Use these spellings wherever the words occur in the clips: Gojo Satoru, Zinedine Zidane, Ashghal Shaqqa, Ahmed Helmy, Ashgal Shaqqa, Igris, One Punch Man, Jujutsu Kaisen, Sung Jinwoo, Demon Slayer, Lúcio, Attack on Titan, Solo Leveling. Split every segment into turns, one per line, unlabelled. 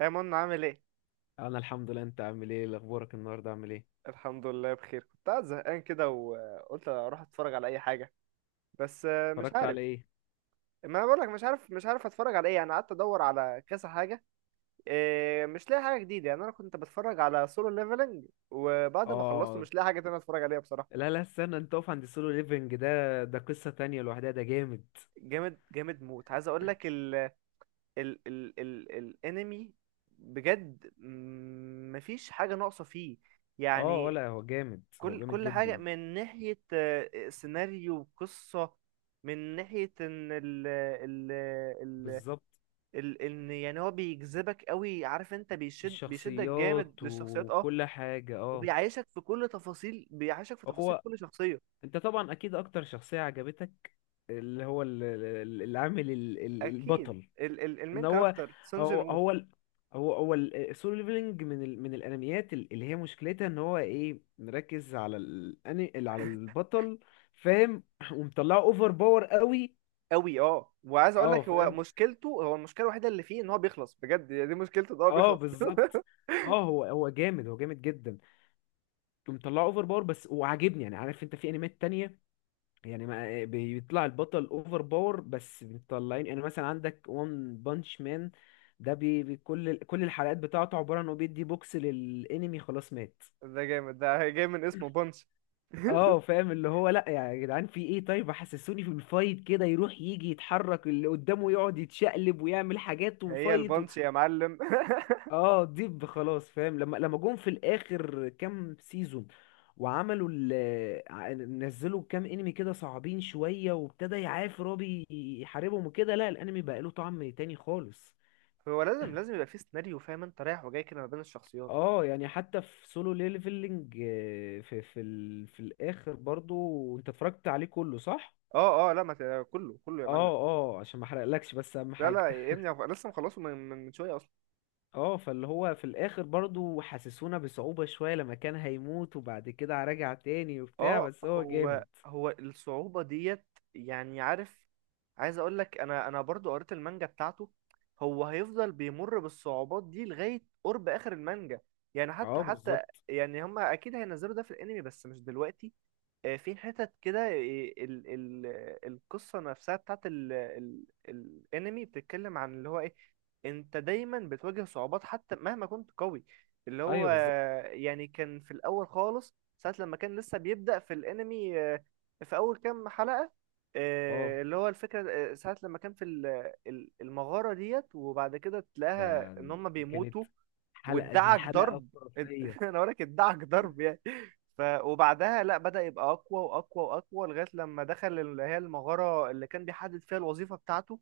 يا منى عامل ايه؟
انا الحمد لله. انت عامل ايه؟ اخبارك؟ النهارده عامل ايه؟
الحمد لله بخير. كنت قاعد زهقان كده وقلت اروح اتفرج على اي حاجه، بس مش
اتفرجت
عارف.
على ايه؟
ما انا بقول لك مش عارف، مش عارف اتفرج على ايه، يعني قعدت ادور على كذا حاجه. إيه، مش لاقي حاجه جديده. يعني انا كنت بتفرج على سولو ليفلنج وبعد ما خلصته
اه.
مش لاقي حاجه تانية اتفرج عليها بصراحه.
لا، لا، استنى، انت اقف عند السولو ليفنج ده قصة تانية لوحدها. ده جامد.
جامد جامد موت. عايز اقول لك ال الانمي بجد، مفيش حاجه ناقصه فيه
اه.
يعني.
ولا هو جامد؟ هو
كل
جامد
كل حاجة
جدا.
من ناحية سيناريو وقصة، من ناحية ان ال
بالظبط.
ال ان، يعني هو بيجذبك قوي. عارف انت، بيشدك جامد
الشخصيات
للشخصيات، اه.
وكل حاجة، اه.
وبيعيشك في كل تفاصيل، بيعيشك في تفاصيل
هو
كل شخصية.
انت طبعا اكيد اكتر شخصية عجبتك؟ اللي هو العامل
اكيد،
البطل.
ال
ان
المين كاركتر سون جين
هو
وو.
هو ال- هو السولو ليفلنج من الانميات اللي هي مشكلتها ان هو ايه، مركز على على البطل. فاهم. ومطلعه اوفر باور قوي.
قوي اه. وعايز اقول
اه،
لك، هو
فاهم.
مشكلته، هو المشكلة الوحيدة اللي فيه ان هو بيخلص بجد. يعني دي مشكلته، ان هو
اه،
بيخلص.
بالظبط. اه، هو جامد، هو جامد جدا، ومطلعه اوفر باور بس وعاجبني. يعني عارف انت، في انميات تانية، يعني ما بيطلع البطل اوفر باور بس بيطلعين، يعني مثلا عندك وان بانش مان. ده كل الحلقات بتاعته عبارة عن انه بيدي بوكس للانمي، خلاص مات.
ده جامد، ده جاي من اسمه بونش.
اه، فاهم، اللي هو لا يا جدعان في ايه؟ طيب حسسوني في الفايت كده، يروح يجي يتحرك اللي قدامه، يقعد يتشقلب ويعمل حاجات
هي
وفايت.
البونش يا معلم.
اه، ديب خلاص فاهم. لما جم في الاخر كام سيزون وعملوا نزلوا كام انمي كده صعبين شوية، وابتدى يعاف رابي يحاربهم وكده، لا الانمي بقى له طعم تاني خالص.
هو لازم لازم يبقى في سيناريو، فاهم انت، رايح وجاي كده ما بين الشخصيات.
اه يعني حتى في سولو ليفلنج، في الاخر برضو، انت اتفرجت عليه كله، صح؟
اه اه، لا ما ت- كله كله يا معلم.
اه، اه، عشان ما احرقلكش، بس اهم
لا
حاجة.
لا يا ابني، أنا لسه مخلصه من شويه اصلا.
اه، فاللي هو في الاخر برضو حسسونا بصعوبة شوية لما كان هيموت، وبعد كده رجع تاني وبتاع،
اه،
بس هو جامد.
هو هو الصعوبه ديت. يعني عارف، عايز اقول لك، انا برضو قريت المانجا بتاعته. هو هيفضل بيمر بالصعوبات دي لغايه قرب اخر المانجا. يعني حتى
اه،
حتى،
بالظبط.
يعني هما اكيد هينزلوا ده في الانمي بس مش دلوقتي. في حتت كده إيه، ال ال القصة نفسها بتاعت ال الانمي بتتكلم عن اللي هو ايه: انت دايما بتواجه صعوبات حتى مهما كنت قوي. اللي هو
ايوه، بالظبط.
يعني كان في الاول خالص، ساعة لما كان لسه بيبدأ في الانمي، في اول كام حلقة.
اه،
اللي هو الفكرة، ساعة لما كان في المغارة ديت، وبعد كده تلاقيها
ده
ان هم
كانت،
بيموتوا
الحلقة دي
وادعك
حلقة
ضرب.
خرافية.
انا بقول لك ادعك ضرب يعني. ف وبعدها لا، بدأ يبقى اقوى واقوى واقوى لغايه لما دخل اللي هي المغاره اللي كان بيحدد فيها الوظيفه بتاعته.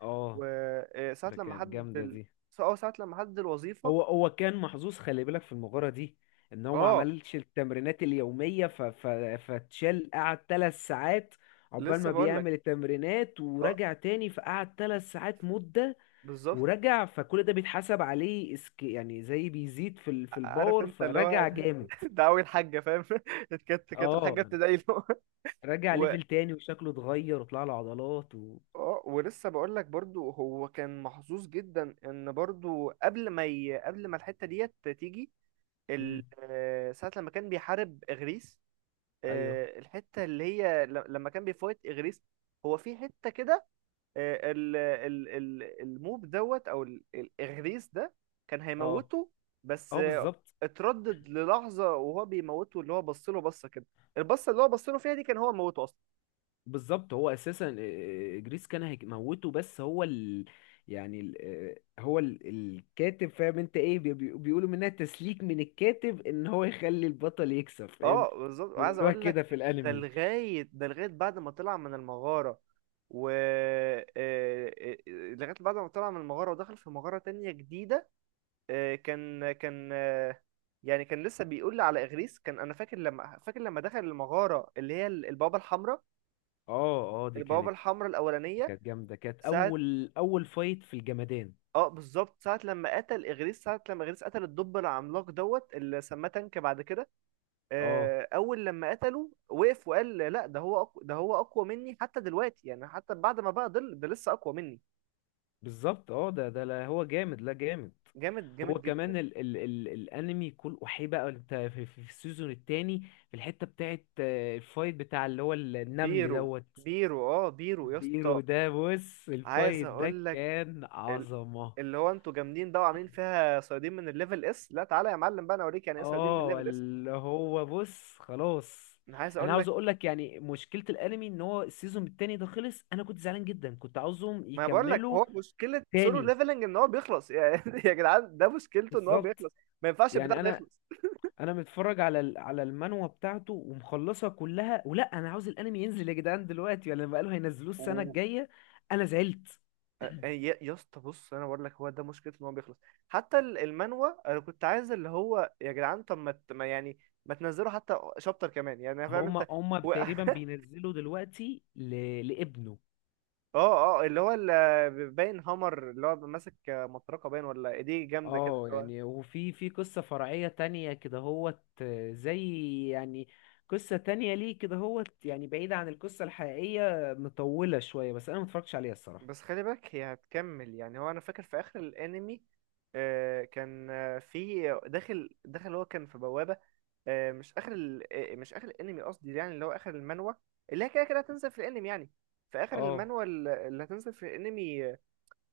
اه،
وساعه
ده
لما
كانت
حدد
جامدة
ال...
دي.
اه ساعه لما حدد الوظيفه.
هو كان محظوظ، خلي بالك في المغارة دي، ان هو ما
اه
عملش التمرينات اليومية، فتشال، قعد 3 ساعات عقبال
لسه
ما
بقول لك،
بيعمل التمرينات،
اه
ورجع تاني فقعد 3 ساعات مدة،
بالظبط.
ورجع، فكل ده بيتحسب عليه يعني زي بيزيد في في
عارف
الباور،
انت اللي هو
فرجع جامد.
ده اول حاجه، فاهم؟ كانت
اه،
الحاجه ابتدائي له.
رجع
و...
ليفل تاني وشكله اتغير وطلع له عضلات و.
اه ولسه بقول لك، برضو هو كان محظوظ جدا ان برضو قبل ما ي... قبل ما الحته ديت تيجي،
مم.
ساعة لما كان بيحارب إغريس،
ايوه،
الحتة اللي هي ل- لما كان بيفايت إغريس، هو في حتة كده، الموب دوت أو ال- الإغريس ده كان
اه،
هيموته، بس
اه،
آه،
بالظبط.
اتردد للحظة وهو بيموته. اللي هو بص له بصة كده، البصة اللي هو بص له فيها دي كان هو موته أصلا.
بالظبط. هو اساسا جريس كان هيموته، بس يعني ال... آه، هو ال... الكاتب، فاهم انت ايه، بيقولوا منها تسليك من الكاتب، ان هو يخلي البطل يكسب، فاهم.
اه بالظبط. وعايز
بيقولوها
أقول لك،
كده في
ده
الانمي.
لغاية، ده لغاية بعد ما طلع من المغارة و لغاية بعد ما طلع من المغارة ودخل في مغارة تانية جديدة. كان يعني كان لسه بيقول لي على إغريس. كان أنا فاكر لما، فاكر لما دخل المغارة اللي هي ال- البوابة الحمراء،
اه، اه، دي
البوابة
كانت
الحمراء الأولانية.
كانت جامده. كانت
ساعة،
اول فايت في الجمدان.
اه بالظبط، ساعة لما قتل إغريس، ساعة لما إغريس قتل الدب العملاق دوت اللي سماه تانك بعد كده.
اه،
أول لما قتله وقف وقال: لا، ده هو أقوى، ده هو أقوى مني حتى دلوقتي. يعني حتى بعد ما بقى ضل، ده لسه أقوى مني.
بالظبط. اه، ده لا هو جامد، لا جامد.
جامد
هو
جامد جدا.
كمان ال ال ال الانمي كل وحي، بقى انت في السيزون التاني، في الحته بتاعت الفايت بتاع اللي هو النمل
بيرو،
دوت.
بيرو اه، بيرو يا اسطى.
بيرو ده، بص
عايز
الفايت ده
اقول لك،
كان عظمه.
اللي هو انتوا جامدين ده وعاملين فيها صيادين من الليفل اس، لا تعالى يا معلم بقى انا اوريك يعني ايه صيادين من
اه،
الليفل اس.
اللي هو بص خلاص.
انا عايز
انا
اقول لك،
عاوز اقول لك، يعني مشكله الانمي ان هو السيزون التاني ده خلص. انا كنت زعلان جدا، كنت عاوزهم
ما أنا بقول لك
يكملوا
هو مشكله سولو
تاني.
ليفلنج ان هو بيخلص. يعني يا جدعان ده مشكلته ان هو
بالظبط.
بيخلص. ما ينفعش البتاع
يعني
ده
انا
يخلص.
انا متفرج على على المانوا بتاعته ومخلصها كلها، ولا انا عاوز الانمي ينزل يا جدعان دلوقتي؟ ولا بقالوا هينزلوه السنه
و
الجايه. انا زعلت.
يا اسطى، بص انا بقول لك، هو ده مشكلته، ان هو بيخلص. حتى ال- المانوا، انا كنت عايز اللي هو يا جدعان، طب ما ت- ما يعني، ما تنزلوا حتى شابتر كمان، يعني فاهم
هما
انت؟
هما
و...
تقريبا بينزلوا دلوقتي لابنه.
اه اه، اللي هو ال- باين هامر، اللي هو ماسك مطرقه باين ولا ايديه جامده كده
اه
اللي هو.
يعني، وفي في قصه فرعيه تانية كده هوت، زي يعني قصه تانية ليه كده هوت، يعني بعيده عن القصه الحقيقيه مطوله شويه، بس انا متفرجتش عليها الصراحه.
بس خلي بالك هي هتكمل. يعني هو انا فاكر في اخر الانمي، كان في داخل هو كان في بوابة. مش اخر ال... مش اخر الانمي قصدي، يعني اللي هو اخر المانوا، اللي هي كده كده هتنزل في الانمي يعني. في اخر
اه،
المانوا اللي هتنزل في الانمي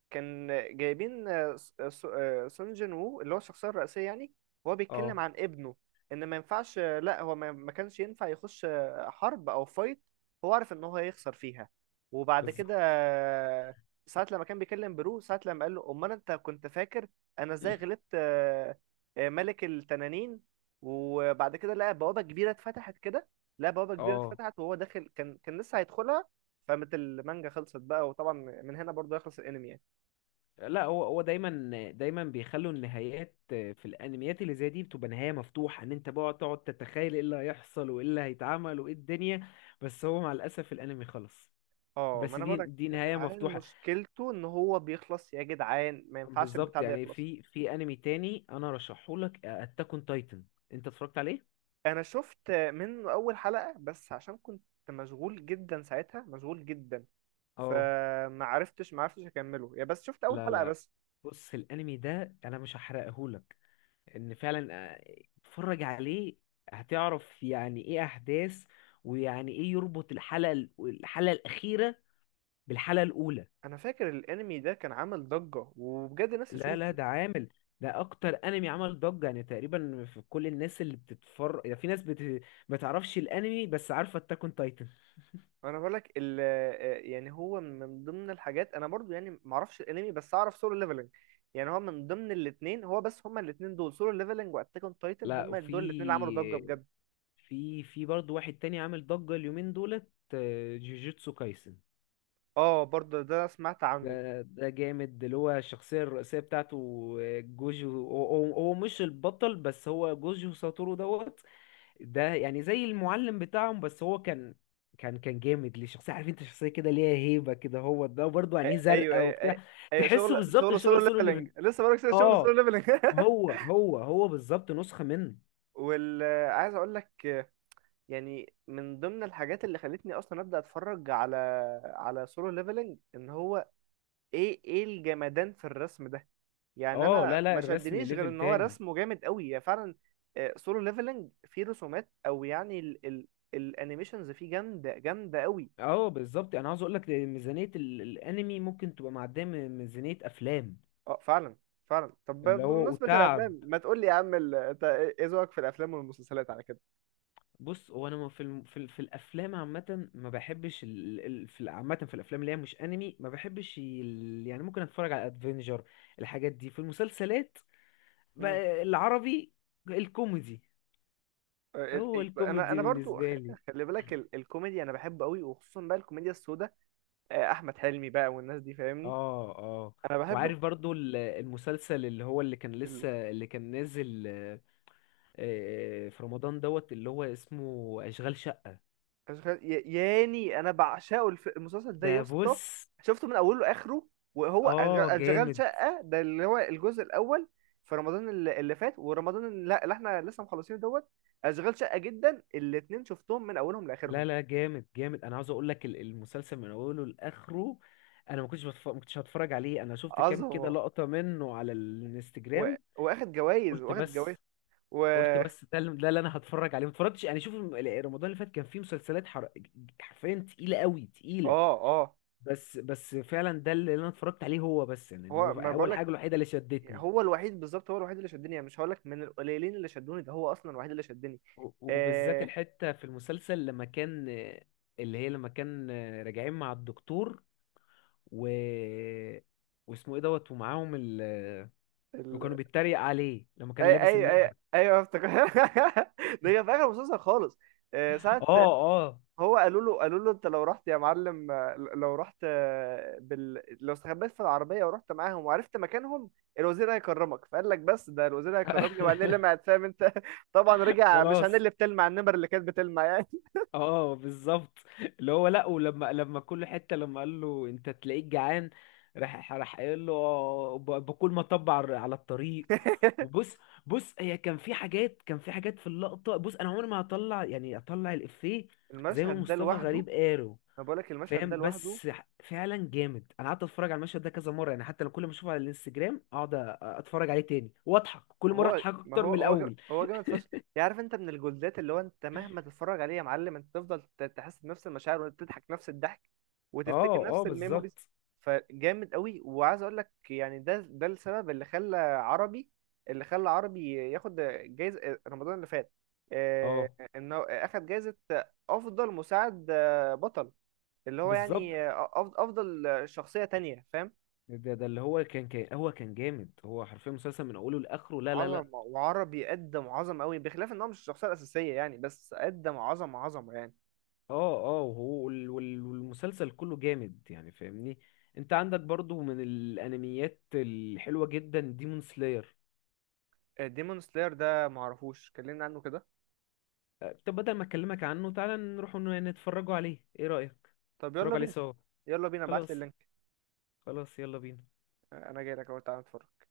كان جايبين سون جين وو اللي هو الشخصية الرئيسية يعني. هو بيتكلم
اه،
عن ابنه ان ما ينفعش، لا هو ما كانش ينفع يخش حرب او فايت. هو عارف ان هو هيخسر فيها. وبعد كده
بالظبط.
ساعة لما كان بيكلم برو، ساعة لما قال له: امال انت كنت فاكر انا ازاي غلبت ملك التنانين؟ وبعد كده لقى بوابة كبيرة اتفتحت كده، لقى بوابة كبيرة
اه،
اتفتحت وهو داخل، كان كان لسه هيدخلها فقامت المانجا خلصت بقى. وطبعا من هنا برضه يخلص الانمي يعني.
لا هو دايما دايما بيخلوا النهايات في الانميات اللي زي دي بتبقى نهايه مفتوحه، ان انت بقى تقعد تتخيل ايه اللي هيحصل وايه اللي هيتعمل وايه الدنيا. بس هو مع الاسف الانمي خلص.
اه ما
بس
انا
دي
بقولك
دي
يا
نهايه
جدعان،
مفتوحه.
مشكلته ان هو بيخلص يا جدعان، ما ينفعش البتاع
بالظبط.
ده
يعني
يخلص.
في انمي تاني انا رشحه لك، اتاك اون تايتن، انت اتفرجت عليه؟
انا شفت منه اول حلقة بس، عشان كنت مشغول جدا ساعتها، مشغول جدا.
اه،
فما عرفتش، ما عرفتش اكمله، يا بس شفت اول
لا،
حلقة
لا،
بس.
بص الانمي ده انا مش هحرقه لك، ان فعلا آه، اتفرج عليه، هتعرف يعني ايه احداث، ويعني ايه يربط الحلقه الاخيره بالحلقه الاولى.
انا فاكر الانمي ده كان عامل ضجة وبجد ناس
لا، لا،
اشوفه.
ده اكتر انمي عمل ضجه، يعني تقريبا في كل الناس اللي بتتفرج، يعني في ناس ما تعرفش الانمي بس عارفه اتاك اون تايتن.
انا بقولك ال آه، يعني هو من ضمن الحاجات، انا برضو يعني ما اعرفش الانمي بس اعرف سولو ليفلنج. يعني هو من ضمن الاثنين، هو بس هما الاثنين دول، سولو ليفلنج واتاك اون تايتن،
لا،
هما دول الاثنين اللي عملوا ضجة
وفي
بجد.
في في برضه واحد تاني عامل ضجه اليومين دولت، جوجوتسو كايسن.
اه برضه ده أنا سمعت عنه.
ده جامد، اللي هو الشخصية الرئيسية بتاعته، جوجو، هو مش البطل، بس هو جوجو ساتورو دوت. ده يعني زي المعلم بتاعهم، بس هو كان جامد. ليه شخصية، عارف انت، شخصية كده ليها هيبة كده، هو ده برضه
أ-
عينيه
ايوه
زرقاء
ايوه ايوه،
وبتاع.
أيوة.
تحسه
شغل
بالظبط
شغل
شبه
سولو
سولو
ليفلنج،
ليفل.
لسه بقولك شغل
اه،
سولو ليفلنج.
هو بالظبط نسخة منه.
وال، عايز اقول لك، يعني من ضمن الحاجات اللي خلتني اصلا ابدا اتفرج على، على سولو ليفلنج، ان هو ايه ايه الجمدان في الرسم ده. يعني
اه،
انا
لا، لا،
ما
الرسم
شدنيش غير
ليفل
ان هو
تاني.
رسمه جامد قوي يعني فعلا. سولو ليفلنج فيه رسومات او يعني ال الانيميشنز فيه جامده جامده قوي.
اه، بالظبط. انا عاوز اقول لك، ميزانية الانمي ممكن تبقى معدية من ميزانية افلام.
اه فعلا، فعلا. طب
اللي
ب-
هو
بمناسبة
وتعب.
الافلام، ما تقول لي يا عم ال- انت ايه، إيه ذوقك في الافلام والمسلسلات على كده؟
بص، هو انا ما في الم... في, ال... في الافلام عامه، ما بحبش عامه في الافلام اللي هي مش انمي، ما بحبش يعني ممكن اتفرج على ادفنجر. الحاجات دي في المسلسلات
امم،
بقى، العربي، الكوميدي. هو
انا
الكوميدي
انا برضو خ-
بالنسبه لي.
خلي بالك ال- الكوميديا انا بحب قوي، وخصوصا بقى الكوميديا السوداء. احمد حلمي بقى والناس دي، فاهمني،
اه، اه،
انا بحب.
وعارف برضو المسلسل اللي هو، اللي كان نازل في رمضان دوت، اللي هو اسمه اشغال شقه.
أشغال- يا- ياني انا بعشقه الف... المسلسل ده يا
ده
اسطى.
بص،
شفته من اوله لاخره. وهو أشغال-
اه
انشغال
جامد.
شقه ده اللي هو الجزء الاول، في رمضان اللي اللي فات، ورمضان اللي اللي احنا لسه مخلصينه دوت اشغال شقه جدا. الاتنين شفتهم من اولهم لاخرهم.
لا، لا، جامد جامد. انا عاوز اقول لك المسلسل من اوله لاخره. انا ما كنتش هتفرج عليه، انا شفت كام كده
عظمه.
لقطة منه على
و...
الانستجرام،
واخد جوائز،
قلت
واخد جوائز.
بس
و
قلت بس ده اللي انا هتفرج عليه، ما اتفرجتش يعني. شوف رمضان اللي فات كان فيه مسلسلات حرفيا تقيلة قوي تقيلة.
اه اه،
بس فعلا ده اللي انا اتفرجت عليه هو بس، يعني إن هو
هو ما بقول
اول
لك،
حاجة الوحيدة اللي شدتني.
هو الوحيد، بالظبط هو الوحيد اللي شدني. يعني مش هقول لك من القليلين اللي شدوني، ده هو اصلا الوحيد اللي شدني.
و- وبالذات
آه...
الحتة في المسلسل لما كان، اللي هي لما كان راجعين مع الدكتور و واسمه ايه دوت، ومعاهم وكانوا بيتريق عليه لما كان
اي
لابس
اي اي
النمر.
ايوه افتكر. ده كان في اخر المسلسل خالص.
اه،
ساعة
اه.
هو قالوا له انت لو رحت يا معلم، لو رحت، بال... لو استخبيت في العربية ورحت معاهم وعرفت مكانهم، الوزير هيكرمك. فقال لك بس ده الوزير هيكرمني، وعينيه لمعت فاهم انت. طبعا رجع، مش عينيه
خلاص.
اللي بتلمع، النمر اللي كانت بتلمع يعني.
اه، بالظبط. اللي هو لا، ولما كل حته، لما قال له انت تلاقيك جعان، راح، قايل له باكل ما طب، على الطريق. وبص، بص هي كان في حاجات، كان في حاجات في اللقطه. بص انا عمري ما هطلع يعني اطلع الافيه، زي ما
المشهد ده
مصطفى
لوحده،
غريب قاله،
انا بقول لك المشهد ده
فاهم.
لوحده،
بس فعلا جامد. انا قعدت اتفرج على المشهد ده كذا مره، يعني حتى انا كل ما اشوفه على الانستجرام اقعد اتفرج عليه تاني واضحك، كل مره
هو
اضحك
ما
اكتر
هو
من
هو جا-
الاول.
هو جامد فشخ. يعني عارف انت، من الجولدات اللي هو انت مهما تتفرج عليه يا معلم، انت تفضل ت- تحس بنفس المشاعر وتضحك نفس الضحك وتفتكر
اه، اه،
نفس الميموريز.
بالظبط.
فجامد قوي. وعايز اقول لك يعني، ده ده السبب اللي خلى عربي، اللي خلى عربي ياخد جايزة رمضان اللي فات. آه،
اه،
انه اخد جايزة افضل مساعد، بطل. اللي هو
بالظبط.
يعني افضل شخصية تانية، فاهم.
ده اللي هو كان كان هو كان جامد، هو حرفيا مسلسل من اوله لاخره. لا، لا، لا.
عظمة. وعربي قدم عظمة قوي، بخلاف ان هو مش الشخصية الأساسية يعني، بس قدم عظمة عظمة يعني.
اه، اه، وهو والمسلسل كله جامد، يعني فاهمني. انت عندك برضو من الانميات الحلوه جدا، ديمون سلاير.
ديمون سلاير ده معرفوش، كلمنا عنه كده.
طب بدل ما اكلمك عنه تعالى نروح نتفرجوا عليه، ايه رايك؟
طب يلا
نتفرجوا عليه
بينا.
سوا.
يلا بينا، ابعتلي
خلاص،
اللينك.
خلاص، يلا بينا.
انا جاي لك اهو، تعالى نتفرج.